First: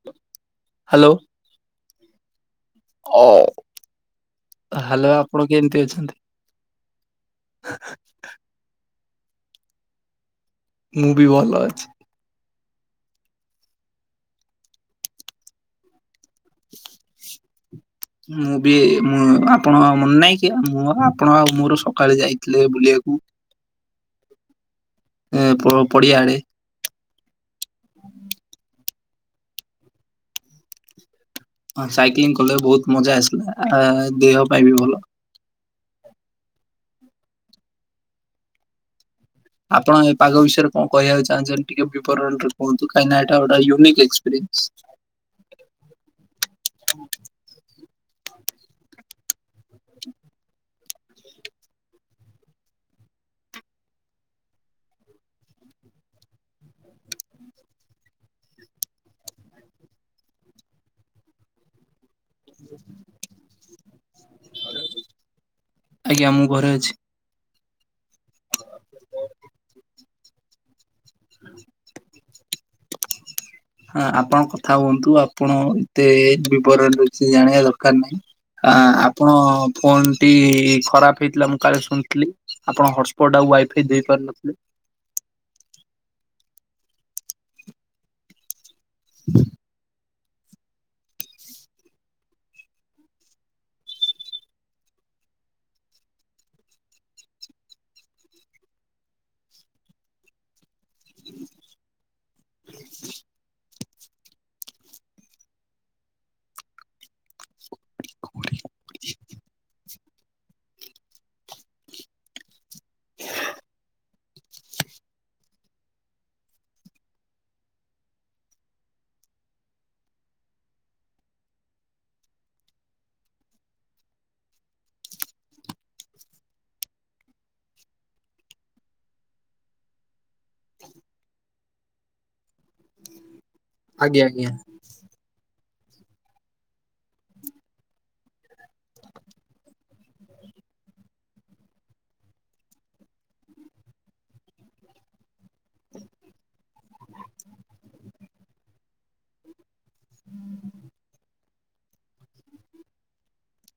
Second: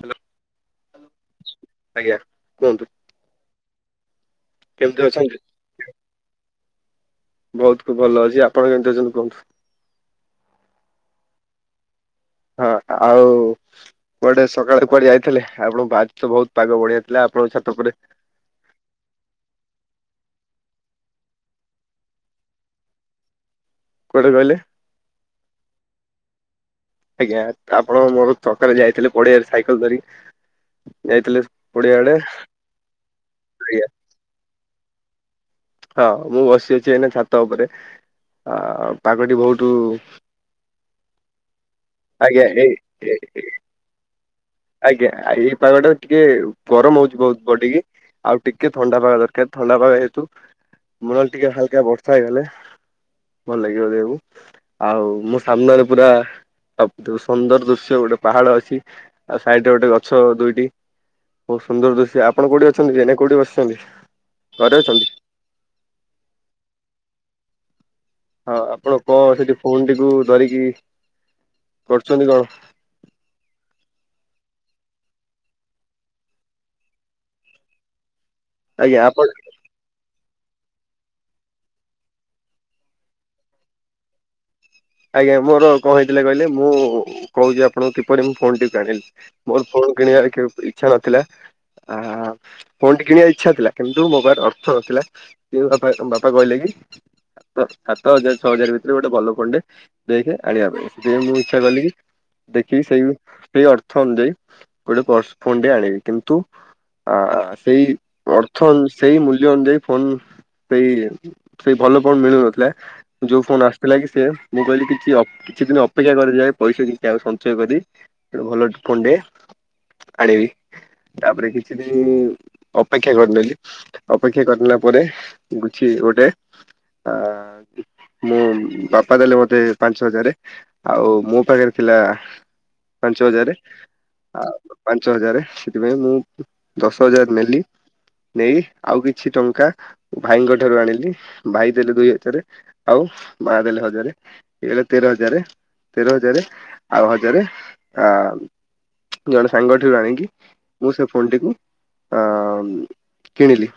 Hello hello ଆଜ୍ଞା କୁହନ୍ତୁ ଅ ଓ କେମିତି ହାଲୋ ଅଛନ୍ତି? ଆପଣ କେମତି ଅଛନ୍ତି? ବହୁତ ଖୁବ ଭଲ ଅଛି ଆପଣ କେନ୍ତି ଅଛନ୍ତି କୁହନ୍ତୁ? ମୁଁ ବି ଭଲ ଅଛି। ହଁ ଆଉ କୁଆଡ଼େ ସକାଳେ କୁଆଡ଼େ ଯାଇଥିଲେ ଆପଣଙ୍କ ବାରି ତ ବହୁତ ପାଗ ବଢ଼ିଆ ଥିଲା ଆପଣଙ୍କ ଛାତ ଉପରେ। ମୁଁ ବି ମୁଁ ଆପଣ ମନେ ନାଇଁ କି ମୁଁ ଆପଣ ଆଉ ମୋର ସକାଳେ ଯାଇଥିଲେ ବୁଲେଏ ବାକୁ। କୁଆଡ଼େ କହିଲେ? ଏ ପ ପଡିଆଡେ। ଆଜ୍ଞା ଆପଣ ମୋର ଚକାରେ ଯାଇଥିଲେ ପଡିଆରେ ସାଇକେଲ ଧରିକି ଯାଇଥିଲେ। ହଁ ପଡିଆ ଆଡେ ସାଇକ୍ଲିଂ କଲେ ବୋହୁତ ମଜା ଆସିଲା ଆ ଆଜ୍ଞା ଦେହ ପାଇଁ ବି ଭଲ। ହଁ ମୁଁ ବସି ଅଛି ଏନା ଛାତ ଉପରେ ଆ ପାଗଟି ବୋହୁତ ଆପଣ ଏ ପାଗ ବିଷୟରେ କଣ କହିବାକୁ ଚାହୁଁଛନ୍ତି? ଟିକେ ବିବରଣୀ ଆଜ୍ଞା ରେ ଏଇ କୁହନ୍ତୁ କାହିଁକି ଏ ନା ଏଟା ଉନିକ୍ ଏକ୍ସପରେ। ଆଜ୍ଞା ଆ ଏଇ ପାଗଟା ଟିକେ ଗରମ ହଉଛି ବୋହୁତ ବଡିକି। ଆଉ ଟିକେ ଥଣ୍ଡା ପାଗ ଦରକାର ଥଣ୍ଡା ପାଗ ଯେହେତୁ ମନ ଟିକେ ହାଲକା ବର୍ଷା ହେଇଗଲେ ଭଲ ଲାଗିବ ଦେହକୁ। ଆଉ ମୋ ସାମ୍ନାରେ ପୁରା ସୁନ୍ଦର ଦୃଶ୍ୟ ଗୋଟେ ପାହାଡ ଅଛି। ଆଉ ସାଇଟ ରେ ଗୋଟେ ଗଛ ଦୁଇଟି ବୋହୁତ ସୁନ୍ଦର ଦୃଶ୍ୟ ଆପ ଆପଣ କଉଠି ଅଛନ୍ତି ଯେନେ କଉଠି ବସିଛନ୍ତି ଘରେ ଅଛନ୍ତି। ଆଜ୍ଞା ମୁଁ ଘରେ ଅଛି। ହଁ ଆପଣ କଣ ସେଠି ଫୋନଟିକୁ ଧରିକି କରୁଛନ୍ତି କଣ? ହଁ ଆପଣ କଥା ହୁଅନ୍ତୁ ଆପଣ ଏତେ ବିବରଣ କିଛି ଜାଣିବା ଦରକାର ନାହିଁ। ହା ଆପଣ ଫୋନ ଟି ଖରାପ ହେଇଥିଲା ମୁଁ କାଳେ ଶୁଣିଥିଲି। ଆପଣ ହଟସ୍ପଟ ଆଉ ୱାଇଫାଇ ଦେଇପାରୁିନଥିଲେ। ଆଜ୍ଞା ମୋର କଣ ହେଇଥିଲେ କହିଲେ ମୁଁ କହୁଛି। ଆପଣ କିପରି ମୁଁ ଫୋନ୍ ଟିକୁ ଆଣିଲି। ମୋର ଫୋନ୍ କିଣିବାର କେବେ ଇଚ୍ଛା ନଥିଲା। ଆ ଫୋନ ଟି କିଣିବା ଇଚ୍ଛା ଥିଲା। କିନ୍ତୁ ମୋ ପାଖରେ ଅର୍ଥ ନଥିଲା କିନ୍ତୁ ବାପା ବାପା କହିଲେ କି ତ ସାତ ହଜାର ଛଅ ହଜାର ଭିତରେ ଗୋଟେ ଭଲ ଫୋନଟେ ଦେଖେ ଆଣିବା ପାଇଁ ଯେ ମୁଁ ଇଚ୍ଛା କଲି କି ଦେଖିକି ସେଇ ସେଇ ଅର୍ଥ ଅନୁଯାୟୀ ଗୋଟେ ପର୍ସ ଫୋନ ଆଣିବି। କିନ୍ତୁ ଆ ସେଇ ଅର୍ଥ ସେଇ ମୂଲ୍ୟ ଅନୁଯାୟୀ ଫୋନ ସେଇ ସେଇ ଭଲ ଫୋନ ମିଳୁନଥିଲା। ଯୋଉ ଫୋନ ଆସିଥିଲା କି ସେ ମୁଁ କହିଲି କିଛି କିଛି ଦିନ ଅପେକ୍ଷା କରିଯାଏ। ପଇସା କିଛି ଆଉ ସଞ୍ଚୟ କରି ଭଲ ଫୋନଟେ ଆଣୀବି। ତାପରେ କିଛି ଦିନ ଅପେକ୍ଷା କରିନେଲି। ଅପେକ୍ଷା କରିିନେଲା ପରେ ଗୁଛି ଗୋଟେ ଆ ମୁଁ ବାପ ପା ଦେଲେ ମତେ ପାଞ୍ଚ ହଜାରେ ଆଉ ମୋ ପାଖରେ ଥିଲା ପାଞ୍ଚ ହଜାରେ ଆଜ୍ଞା ଆଜ୍ଞା ଆଉ ପାଞ୍ଚ ହଜାରେ ସେଥିପାଇଁ ମୁଁ ଦଶ ହଜାର ନେଲି ନେଇ ଆଉ କିଛି ଟଙ୍କା ଭାଇଙ୍କ ଠାରୁ ଆଣିଲି। ଭାଇ ଦେଲେ ଦୁଇ ହଜାର ଆଉ ମା ଦେଲେ ହ ଜାରେ ହେଇଗଲା ତେର ହଜାରେ ତେର ହଜାରେ ଆଉ ହଜାରେ ଆ ଜଣେ ସାଙ୍ଗଠାରୁ ଆଣିକି ମୁଁ ସେ ଫୋନଟିକୁ ଅ କିଣିଲି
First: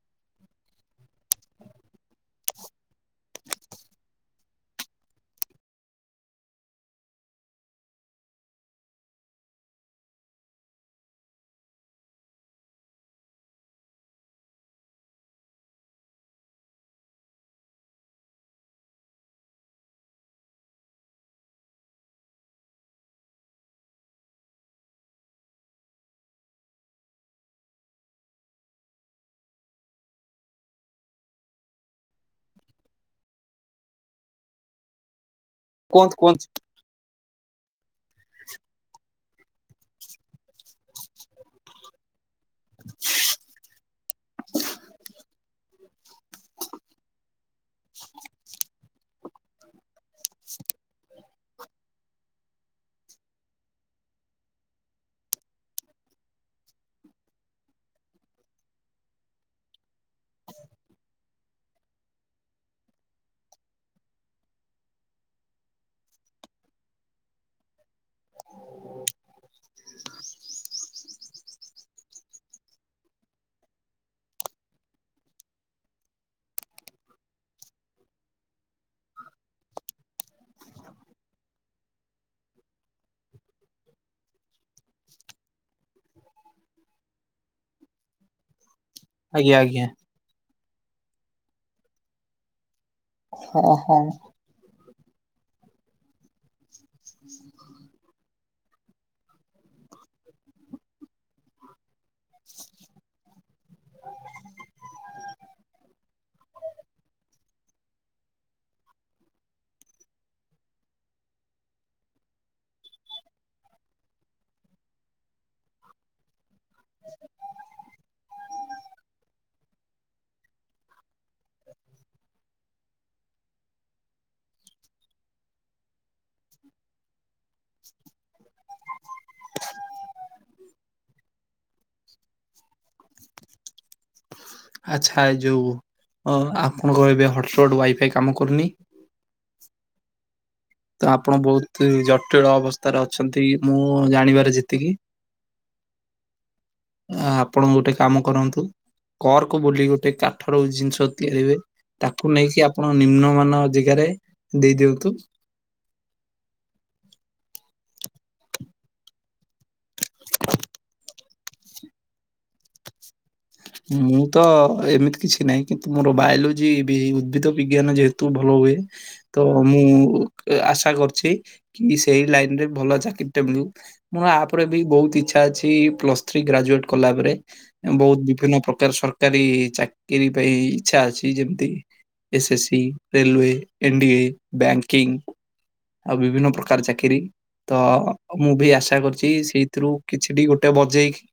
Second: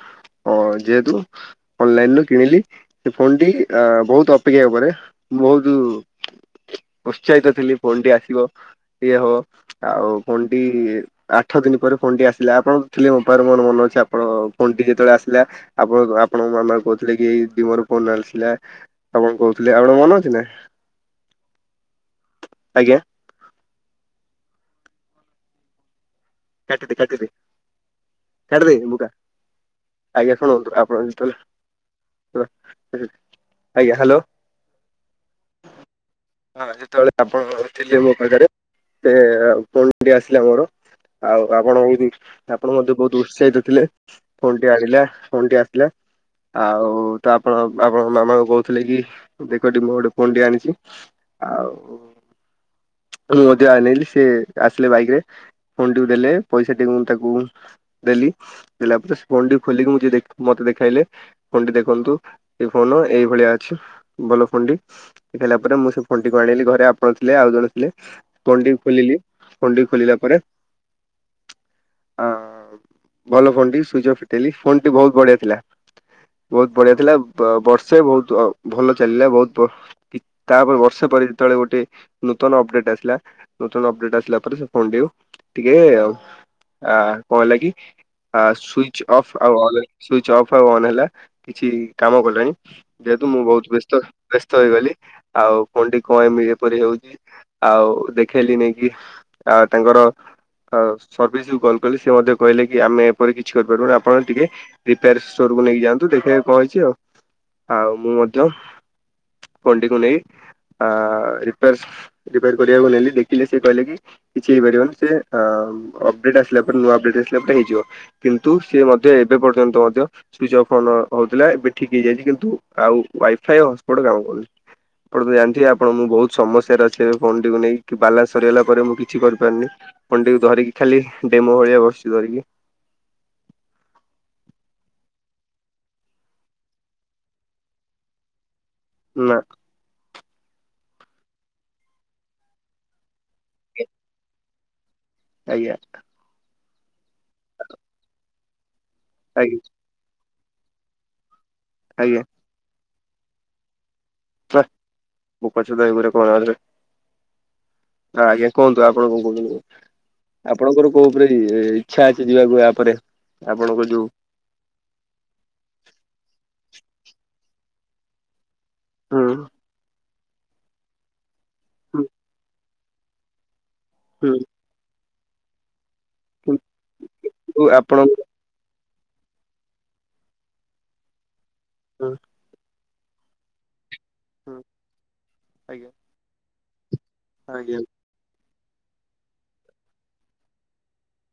ଅ ଯେହେତୁ ଅନଲାଇନ ରୁ କିଣିଲି ସେ ଫୋନ ଟି ବୋହୁତ ଅପେକ୍ଷା ଉପରେ ବୋହୁତ ଉତ୍ସାହିତ ଥିଲି ଫୋନ ଟି ଆସିବ ଇଏ ହବ। ଆଉ ଫୋନ୍ ଟି ଆଠ ଦିନ ପରେ ଫୋନ ଟି ଆସିଲା। ଆପଣ ଥିଲେ ମୋ ପାଖରେ ମୋର ମନ ଅଛି। ଆପଣ ଫୋନଟି ଯେତେବେଳେ ଆସିଲା ଆପଣ ଆପଣଙ୍କ ମାମା କହୁଥିଲେ କି ଏଇ ଡିମର ଫୋନ ଆସିଲା ଆପଣ କହୁଥିଲେ ଆଉ ତମ ମନ ଅଛି ନା ଆଜ୍ଞା। କାଟିଦେ କାଟିଦେ କାଟିଦେ ବୁରା। ଆଜ୍ଞା ଶୁଣନ୍ତୁ ଆପଣ ଯେଲେ ଆଜ୍ଞା ହ୍ୟାଲୋ। [unintelligible] କୁହନ୍ତ କୁହନ୍ତୁ। ହଁ ଯେତେବେଳେ ଆପଣ ଥିଲେ ମୋ ପାଖରେ। ସେ ପୁଣି ଆସିଲେ ମୋର ଆଉ ଆପଣ କୋଉ। ଆପଣ ମଧ୍ୟ ବହୁତ ଉତ୍ସାହିତ ଥିଲେ ଫୋନ ଟି ଆଣିଲା ଫୋନ ଟି ଆସିଲା ଆଉ। ତ ଆପଣ ଆପଣଙ୍କ ମାମାଙ୍କୁ କହୁଥିଲେ କି ଦେଖଟି ମୁଁ ଗୋଟେ ଫୋନଟି ଆଣିଛି। ଆଉ ମୁଁ ମଧ୍ୟ ନେଲିି ସେି ଆସିଲେ ବାଇକ ରେ। ଫୋନଟିକୁ ଦେଲେ ପଇସା ଟିକୁ ମୁ ତାକୁ। ଦେଲି ଦେଲା ପରେ ଫୋନ ଖୋଲିକି ମୁଁ ଯ ମତେ ଦେଖାଇଲେ। ଫୋନ ଟି ଦେଖନ୍ତୁ ଏ ଫୋନ ଏଇଭଳିଆ ଅଛି ଭଲ ଫୋନଟି ଦେଲା। ତା ପରେ ମୁଁ ସେ ଫୋନଟିକୁ ଆଣିଲି ଘରେ ଆପଣ ଥିଲେ ଆଉ ଜଣ ଥିଲେ। ଫୋନଟିକୁ ଖୋଲିଲି ଫୋନଟିକୁ ଖୋଲିଲା ପରେ। ହଁ ଭଲ ଫୋନ ଟି ସୁଇଜିଅଫ ଫିଟାଇଲି ଫୋନ ଟି ବହୁତ ବଢିଆ ଥିଲା। ବହୁତ ବଢିଆ ଥିଲା ବର୍ଷେ ବହୁତ ଭଲ ଚାଲିଲା ବହୁତ। ଠିକ୍। ତାପରେ ବର୍ଷେ ପରେ ଯେତେବେଳେ ଗୋଟେ ନୂତନ ଅପଡେଟ ଆସିଲା ନୂତନ ଅପଡେଟ ଆସିଲା ପରେ ସେ ଫୋନ ଟିକୁ। ଟିକେ ଆଉ ଆ କଣ ହେଲା କି ସୁଇ। ସୁଇଚଅଫ ଆଉ ଆଜ୍ଞା ଅନ ଆଜ୍ଞା। ହେଲା ଆଉ ହେଲା କିଛି କାମ କଲାନି। ଯେହେତୁ ମୁଁ ବହୁତ ହଁ ବ୍ୟସ୍ତ ହଁ ବ୍ୟସ୍ତ ହେଇଗଲି ଆଉ ଫୋନ୍ ଟି କଣ ଏମିତି। ପରି ହଉଛି ଆଉ ଦେଖ। ଖେଳି ନେଇକି ଆ ତାଙ୍କର ସର୍ଭିସ ଗଲ। କ ସେ ମଧ୍ୟ କହିଲେ କି ଆମେ ଏପରି କିଛି କରିପାରିବୁନି ଆପଣ ଟିକେ ରିପୋରୋ ଷ୍ଟୋରକୁ ନେଇକ ଯାଆନ୍ତୁ। ତୁ ଦେଖିବାକୁ କଣ ହେଇଛି ଆଉ ଆଉ ମୁଁ ମଧ୍ୟ। ଫୋନଟିକୁ ନେଇ ରପେ ରିପୋର କରିବାକୁ ନେଲି ଦେଖିଲି ସେ କହିଲେ କି। କିଛି ହେଇପାରିବ ନାି ସେ ଅପଡେଟ ଆସିଲା ପରେ ନୂଆ ଅପଡେଟ ଆସିଲା ପରେ ହେଇଯିବ। କିନ୍ତୁ ସିଏ ମଧ୍ୟ ଏବେ ପର୍ଯ୍ୟନ୍ତ ମଧ୍ୟ। ସୁଇଚ୍ ଅଫ୍ ଅନ ହେଉଥିଲା ଏବେ ଠିକ ହେଇଯାଇଛି କିନ୍ତୁ ଆଉ ୱାଇଫାଇ ହଟସ୍ପଟ୍ କାମ କରୁଛି। ଆପଣ ତ ଜାଣିଥିବ ଆପଣଁ ବହୁତ ସମସ୍ୟାରେ ଅଛି ଏବେ ଫୋନ ଟିକୁ ନେଇ। କି ବାଲାନ୍ସ ସରିଗଲା ପରେ ମୁଁ କିଛି କରିପାରୁିନି ଫୋନଟିକୁ ଧରିକି ଖାଲି ଡେମୋ ଭଳିଆ ବସିଛି ଧରିକି। ଆଚ୍ଛା ଏ ଯୋଉ ଆପଣଙ୍କ ଏବେ ହଟସ୍ପଟ୍ ୱାଇଫାଇ କାମ କରୁନି। ନା। ତ ଆପଣ ବହୁତ ଜଟିଳ ଅବସ୍ଥାରେ ଅଛନ୍ତି ମୁଁ ଜାଣିବାରେ ଯେତିକି। ଆଜ୍ଞା। ଆପଣ ଗୋଟେ କାମ କରନ୍ତୁ ଆଜ୍ଞା କରକ ବୋଲି ଗୋଟେ। କାଠର ଜିନିଷ ତିଆରି ହୁଏ ଆଜ୍ଞା ତାକୁ ନେଇକି ଆପଣ ନିମ୍ନମାନାନ ଜାଗାରେ ଦେଇ ଦିଅନ୍ତୁ। ମୁପଞ୍ଚ ସୁଦାଇ ବରେ କଣ ହେଲେ। ହଁ ଆଜ୍ଞା କୁହନ୍ତୁ ଆପଣ କଣ କହୁଛନ୍ତି। ଆପଣଙ୍କର କୋଉ ଉପରେ ଇଛା ଅଛି ଯିବାକୁ ୟା ପରେ। ଆପଣଙ୍କ ଯୋଉ ମୁଁ ତ ଏମିତି କିଛି ନାହିଁ କିନ୍ତୁ ମୋର ବାୟୋଲୋଜି ବି ଉଦ୍ଭିଦ ବିଜ୍ଞାନ ଯେହେତୁ ଭଲ ହୁଏ। ତ ମୁଁ ଆଶା କରୁଛି କି ସେଇ ଲାଇନ ରେ। ଭଲ ଅଛି କେତେ ବ୍ଲୁ ଆପରେ ଇଚ୍ଛା ଅଛି ପ୍ଲସତ୍ରୀ। ପ୍ଲସତ୍ରୀ କିନ୍ତୁ ଗ୍ରାଜୁଏଟ କଲା ପରେ ଆପଣ ବହୁ। ବିଭିନ୍ନ ପ୍ରକାର ସରକାରୀ ଚାକିରି ପାଇଁ ଇଚ୍ଛା ଅଛି ଯେମିତି SSC. Railway NDA banking ଆଜ୍ଞା। ଆଉ ବିଭିନ୍ନ ପ୍ରକାର ଚାକିରୀ। ତ ଆଜ୍ଞା ମୁଁ ବି ଆଶା କରୁଛି ସେଇଥିରୁ କିଛିଟି ଗୋଟେ ବଜେଇକି।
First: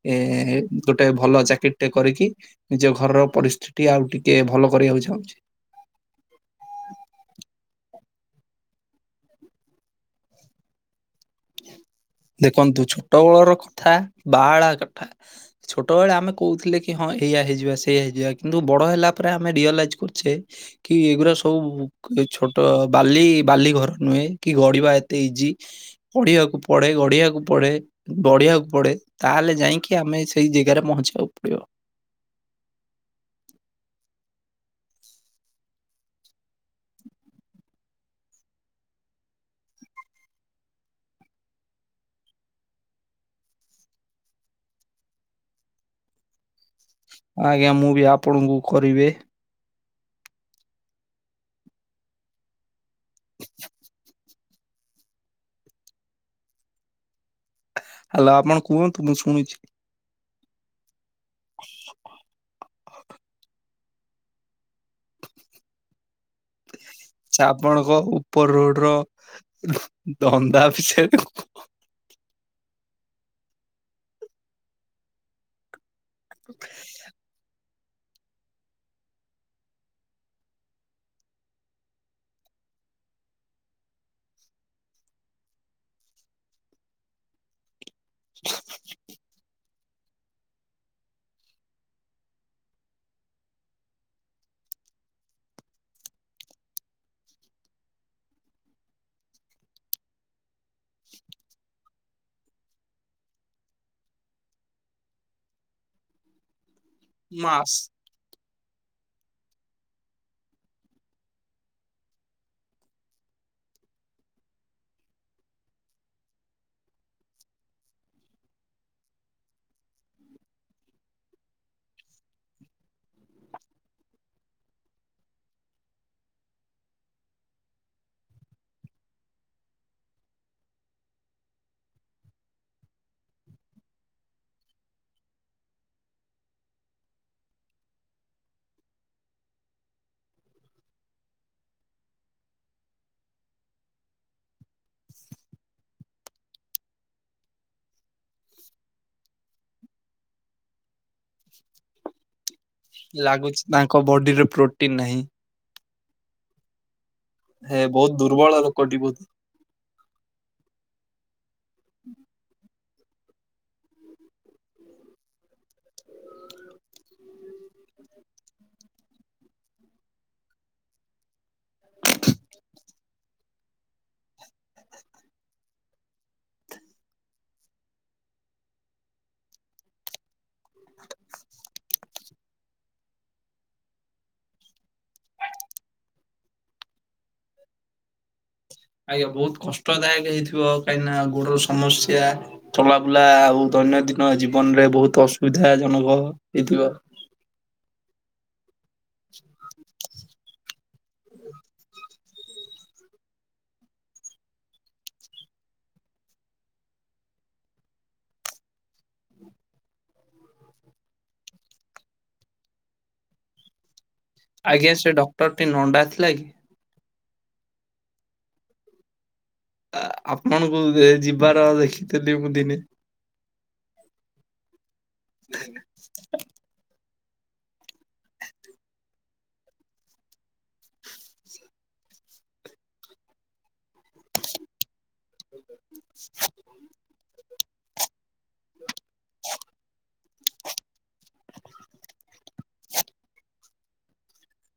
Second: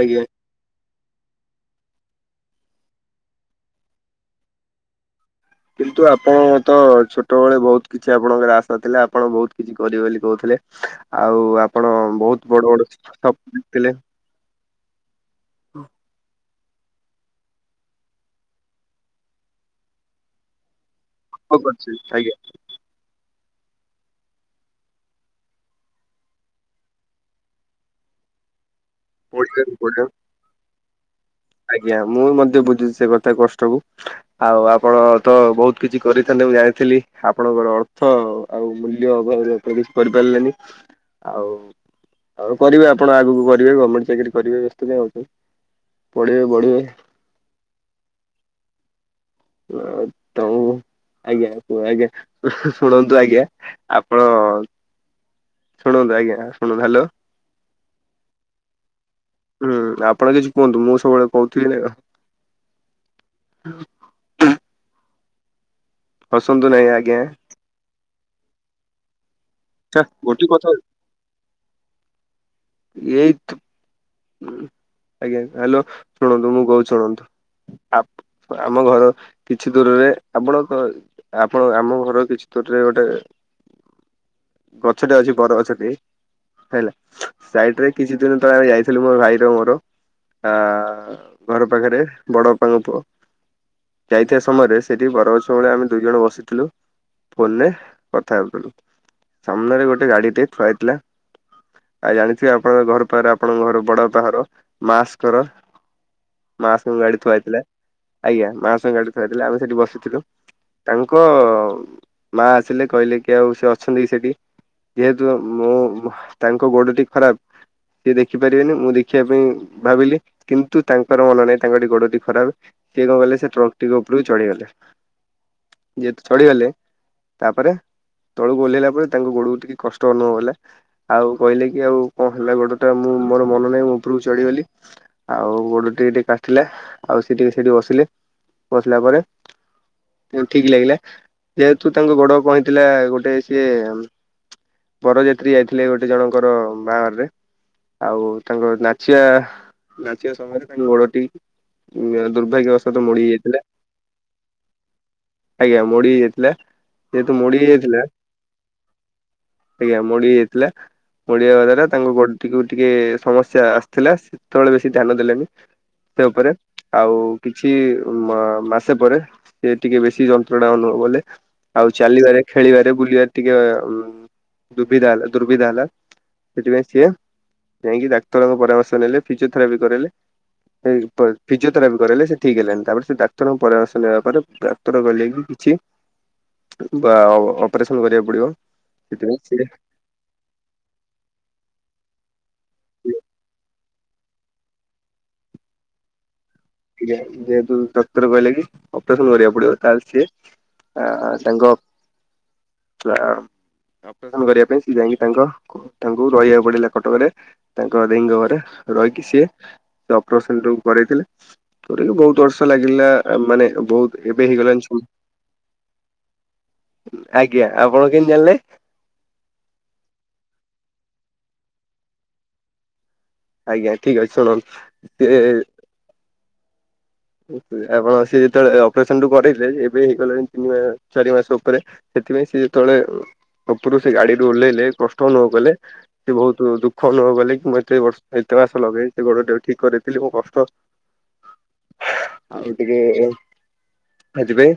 ଆଜ୍ଞା ଏ ଗୋଟେ। ଭଲ ଜ୍ୟାକେଟ ଟେ କରିକି ନିଜ ଘରର ପରିସ୍ଥିତି ଆଉ ଟିକେ ଭଲ କରିବାକୁ ଚାହୁଁଛି। କିନ୍ତୁ ଆପଣ ତ ଛୋଟବେେଳେ ବହୁତ କିଛି ଆପଣଙ୍କର ଆଶା ଥିଲା ଆପଣ ବହୁତ କିଛି କରିବେ ବୋଲି କହୁଥିଲେ। ଆଉ ଆପଣ ବହୁତ ବଡ଼ ଦେଖନ୍ତୁ ବଡ଼ପ ଛୋଟବେଳର ଦେଖଥିଲେ। [unintelligible] ଛୋଟବେଳେ ଆମେ କହୁଥିଲେ କି ହଁ ଏଇଆ ହେଇଯିବା ସେଇଆ ହେଇଯିବା କିନ୍ତୁ ବଡ଼ ହେଲା ପରେ ଆମେ ରିଅଲାଇଜ୍ କରୁଛେ କି ଏଗା ସବୁ ଆଜ୍ଞା ଛୋଟ ବାଲି ବାଲି ଘର ନୁହେଁ କି ଗଡିବା ଏତେ ଇଜି ପଢିବାକୁ ପଡେ ଗଢିବାକୁ ପଡେ ବଢିବାକୁ ପଡେ ତାହେଲେ ପଢିବାକୁ ଯାଇକି ପଡିବ ଆମେ ସେଇ ଜାଗାରେ ପହଞ୍ଚିବାକୁ ପଡିବ। ଆଜ୍ଞା ମୁଁ ମଧ୍ୟ ବୁଝୁଛି ସେ କଥା କଷ୍ଟ କୁ। ଆଉ ଆପଣ ତ ବହୁତ କିଛି କରିଥାନ୍ତେ ମୁଁ ଜାଣିଥିଲି ଆପଣଙ୍କର ଅର୍ଥ ଆଉ ମୂଲ୍ୟ କରିପାରିଲେନି ଆଉ ଆଉ କରିବେ ଆପଣ ଆଗକୁ କରିବେ ଗର୍ମେଣ୍ଟ ଚାକିରି କରିବେ ବ୍ୟସ୍ତ ପାଇଁ ଆ ହଉଛି। ପଢ଼ିବ ବଢ଼ିବ ଆଜ୍ଞା ମୁଁ ବି ଆପଣଙ୍କୁ କରିବେ। ଆ ତଉ ଆଜ୍ଞାୁହ ଆଜ୍ଞା ଶୁଣନ୍ତୁ ଆଜ୍ଞା ଆପଣ ଶୁଣନ୍ତୁ ଆଜ୍ଞା ଶୁଣନ୍ତୁ ହଲୋ। ହ୍ୟାଲୋ ଆପଣ କୁହନ୍ତୁ ମୁଁ ଶୁଣିଛି। ହୁଁ ଆପଣ କିଛି କୁହନ୍ତୁ ମୁଁ ସବୁବେଳେ କହୁଥିବି ନା କଣ? ହସନ୍ତୁ ନାଇଁ ଆଜ୍ଞା। ଆଚ୍ଛା ଆପଣଙ୍କ ଉପର ରୋଡ ର ଛା ଗୋଟେ ଧନ୍ଦା କଥା ବିଷୟରେ। ଏ ଆଜ୍ଞା ହ୍ୟାଲୋ। [unintelligible] ଶୁଣନ୍ତୁ ମୁଁ କହୁ ଶୁଣନ୍ତୁ। ଆ ଆମ ଘର କିଛି ଦୂରରେ ଆପଣ ଆପଣ ଆମ ଘର କିଛି ଦୂରରେ ଗୋଟେ ଗଛ ଟେ ଅଛି ବର ଗଛଟି ହେଲା। ସାଇଡ ରେ କିଛି ଦିନ ତଳେ, ଆମେ ଯାଇ ମୋ ଭାଇର ମୋର, ଆ ଘର ପାଖରେ ବଡ ବାପାଙ୍କ ପୁଅ। ଯାଇଥିବା ସମୟରେ ସେଇଠି ବର ଗଛ ବଳେ ଆମେ ଦୁଇ ଜଣ ବସିଥିଲୁ। ଫୋନ ରେ କଥା ହଉଥିଲୁ। ସାମ୍ନାରେ ଗୋଟେ ଗାଡି ଟେ ଥୁଆ ହେଇଥିଲା। ଆଉ ଜାଣିଥିବେ ଆପଣଙ୍କ ଘର ପାଖରେ ଆପଣଙ୍କ ଘର ବଡ ପାଘର ମାସଙ୍କର ମାସଙ୍କ ଗାଡି ଥୁଆଇଥିଲା। ମାସ୍ ଆଜ୍ଞା, ମାସ ଗାଡ଼ି ଥୁଆ ହେଇଥିଲା ଥିଲେ ଆମେ ସେଠି ବସିଥିଲୁ। ତାଙ୍କ ମା ଆସିଲେ କହିଲେ କି, ଆଉ ସେ ଅଛନ୍ତି କି ସେଠି। ଯେହେତୁ ମୁଁ ତାଙ୍କ ଗୋଡଟିିକ ଖରାପ। ସିଏ ଦେଖି ପାରିବେନି ମୁଁ ଦେଖିବା ପାଇଁ ଭାବିଲି କିନ୍ତୁ ତାଙ୍କର ମନ ନାହିଁ ତାଙ୍କଠ ଗୋଡଟି ଖରାପ। ସିଏ କଣ କଲେ ସେ ଟ୍ରକ୍ ଟିକ ଉପରକୁ ଚଢିଗଲେ। ଯେହେତୁ ଚଢିଗଲେ ତାପରେ ତଳକୁ ଓହ୍ଲାଇଲା ପରେ ତାଙ୍କ ଗୋଡକୁ ଟିକେ କଷ୍ଟ ଅନୁଭବ ହେଲା। ଆଉ କହିଲେ କି ଆଉ କଣ ହେଲା ଗୋଡ ଟା ମୁଁ ମୋର ମନ ନାହିଁ ମୁଁ ଉପରକୁ ଚ଼ଢିଗଲି। ଆଉ ଗୋଡ ଟିକେ ଟିକେ କାଟିଲା। ଆଉ ସେ ଟିକେ ସେଇଠି ବସିଲେ। ବସିଲା ପରେ ହ ଠିକ ଲାଗିଲା। ଯେହେତୁ ତାଙ୍କ ଗୋଡ କଣ ହେଇଥିଲା? ଗୋଟେ ସିଏ ବରଯାତ୍ରୀ ଯାଇଥିଲେ ଗୋଟେ ଜଣଙ୍କର ବାହାଘରରେ। ଆଉ ତାଙ୍କ ନାଚିବା ନାଚିବା ସମୟରେ ତାଙ୍କ ଗୋଡଟି ଉ ଦୁର୍ଭାଗ୍ୟ ଅସ୍ତ ମୋଡି ହୋଇ ଲାଗୁଛି ଯାଇଥିଲା। ତାଙ୍କ ବଡିରେ ପ୍ରୋଟିନ ନାହିଁ। ଆଜ୍ଞା ମୋଡି ହେଇଯାଇଥିଲା ମୋଡି ହେ ହେଇଯାଇଥିଲା ବହୁତ ଦୁର୍ବଳ ଲୋକଟି ବହୁତ ଆଜ୍ଞା ମୋଡିହେଇଯାଇଥିଲା ମୋଡି ହବା ଦ୍ଵାରା ତାଙ୍କ ଗୋଡ ଟିକେ ଟିକେ ସମସ୍ୟା ଆସିଥିଲା ସେତେବେଳେ ବେଶୀ ଧ୍ୟାନ ଦେଲେନି ତା ପରେ ଆଉ କିଛି ମାସେ ପରେ ସେ ଟିକେ ବେଶୀ ଯନ୍ତ୍ରଣା ଅନୁଭବ କଲେ ଆଉ ଚାଲିବାରେ ଖେଳିବାରେ ବୁଲିବାରେ ଟିକେ ଦୁର୍ବିଧା ହେଲା ଦୁର୍ବିଧା ହେଲା ସେଥିପାଇଁ ସିଏ ଯାଇକି ଡାକ୍ତରଙ୍କ ପରାମର୍ଶ ନେଲେ ଫିଜିଓଥେରାପି କରାଇଲେ ଫିଜିଓଥେରାପି କରାଇଲେ ସେ ଠିକ ହେଲାନି ତାପରେ ସେ ଡାକ୍ତରଙ୍କ ପରାମର୍ଶ ନବା ପରେ ଡାକ୍ତର କହିଲେ କିଛି ବା ଅପରେସନ କରିବାକୁ ପଡିବ ଆଜ୍ଞା ସେଥିପାଇଁ ସେ ବହୁତ କଷ୍ଟଦାୟକ ହେଇଥିବ କାହିଁକି ନା ଗୋଡର ସମସ୍ୟା ଚଲାବୁଲା ଆଉ ଦୈନନ୍ଦିନ ଜୀବନ ରେ ବହୁତ ଅସୁବିଧା ଜନକ ହେଇଥିବ ଯେହେତୁ ଡ଼ାକ୍ତର କହିଲା କି ଅପରେସନ କରିବାକୁ ପଡିବ ତାହେଲେ ସିଏ ଆ ତାଙ୍କ ଅପରେସନ କରିବା ପାଇଁ ସ ଯାଇକି ତାଙ୍କ [unintelligible] ତାଙ୍କୁ ରହିବାକୁ ପଡିଲା କଟକରେ ତାଙ୍କ ଦେଇଙ୍କ ଘରେ ରହିକି ସିଏ ସେ ଅପରେସନ ଯୋ କରେଇଥିଲେ ଥରିକ ବହୁତ ବର୍ଷ ଲାଗିଲା ମାନେ ବହୁତ ଏବେ ହେଇଗଲାଣି ଆଜ୍ଞା ସେ ଡକ୍ଟର ଟି ନଣ୍ଡା ଥିଲା କି? ଆଜ୍ଞା ଆପଣ କେମତି ଜାଣିଲେ? ଆପଣଙ୍କୁ ଯିବାର ଦେଖିଥିଲି ମୁଁ ଦିନେ ଆଜ୍ଞା ଠିକ ଅଛି ଶୁଣନ୍ତୁ ଆପଣ ସେ ଯେତେବେଳେ ଅପରେସନ ଟୁ କରେଇଲେ ଏବେ ହେଇଗଲେଣି ତିନି ମାସ ଚାରି ମାସ ଉପରେ ସେଥିପାଇଁ ସେ ଯେତେବେଳେ ଉପରୁ ସେ ଗାଡିରୁୁ ଓହ୍ଲେଇଲେ କଷ୍ଟ ଅନୁଭବ କଲେ ସେ ବହୁତ ଦୁଃଖ ଅନୁଭବ କଲେ କି ମତେ ଏ ବର୍ଷ ଏତେ ମାସ ଲଗେଇ ସେ ଗୋଡ ଟ ଠିକ୍ କରିଥିଲି ମୁଁ କଷ୍ଟ ଆଉ ଗ ଟିକେ ଖଜିବେ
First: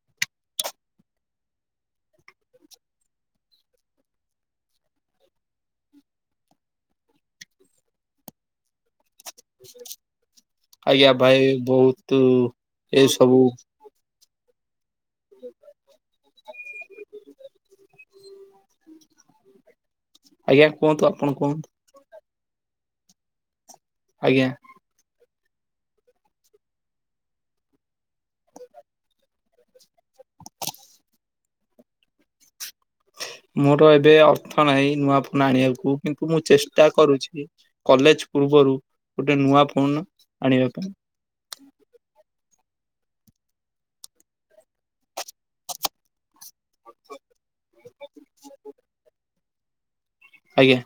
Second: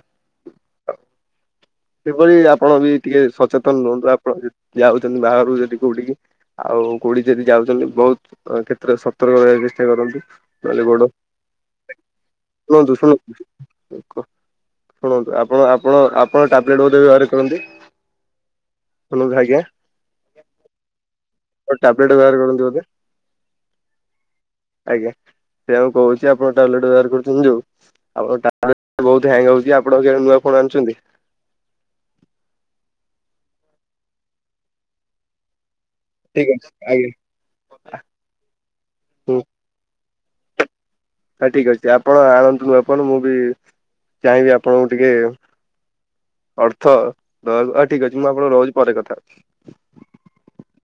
ସେଭଳି ଆପଣ ବି ଟିକେ ସଚେତନ ରୁହନ୍ତୁ ଆପଣ ଯାଉଛନ୍ତି ବାହାରୁ ଯଦି କୋଉଠିକି ଆଉ କୋଉଠିକି ଯଦି ଯାଉଛନ୍ତି ବହୁତ କ୍ଷେତ୍ରରେ ଶକ୍ ତର୍କକୁ ରହିବାକୁ ଚେଷ୍ଟା କରନ୍ତୁ ନହେଲେ ବଡ ଆଜ୍ଞା ଭାଇ ବହୁତ ଶୁଣନ୍ତୁ ଏଇ ସବୁ ଶୁଣନ୍ତୁ ଶୁଣନ୍ତୁ ଆପଣ ଆପଣ ଟଲେଟ ବୋଧ ବ୍ୟବହାର କରନ୍ତି ଆଜ୍ଞା ଆଜ୍ଞା କୁହନ୍ତୁ ଆପଣ କୁହନ୍ତୁ? [inaudible] ଆଜ୍ଞା। ଆଜ୍ଞା ସେୟା ମୁଁ କହୁଛି ଆପଣଙ୍କ ଟୟଲେଟ ବ୍ୟବହାର କରୁଛନ୍ତି ଯୋଉ ଆପଣଙ୍କ ବହୁତ ହେଙ୍ଗ ହଉଛି ଆପଣଙ୍କର ନୂଆ ଫୋନ ଆଣୁଛନ୍ତି? ମୋର ଏବେ ଅର୍ଥ ନାହିଁ ନୂଆ ଫୋନ ଆଣିବାକୁ କିନ୍ତୁ ମୁଁ ଠିକ ଅଛି ଚେଷ୍ଟା ଆଜ୍ଞା କରୁଛି କଲେଜ ପୂର୍ବରୁ ଗୋଟେ ନୂଆ ଫୋନ ଆଣିବା ପାଇଁ ହ ଠିକ ଅଛି ଆପଣ ଆଣନ୍ତୁ ଆପଣ ମୁଁ ବି ଚାହିଁବି ଆପଣଙ୍କୁ ଟିକେ ଅର୍ଥ ଦବାକୁ ଠିକ ଅଛି ମୁଁ ଆପଣ ରହିଲି ପରେ କଥା ହଉ। ଆଜ୍ଞା।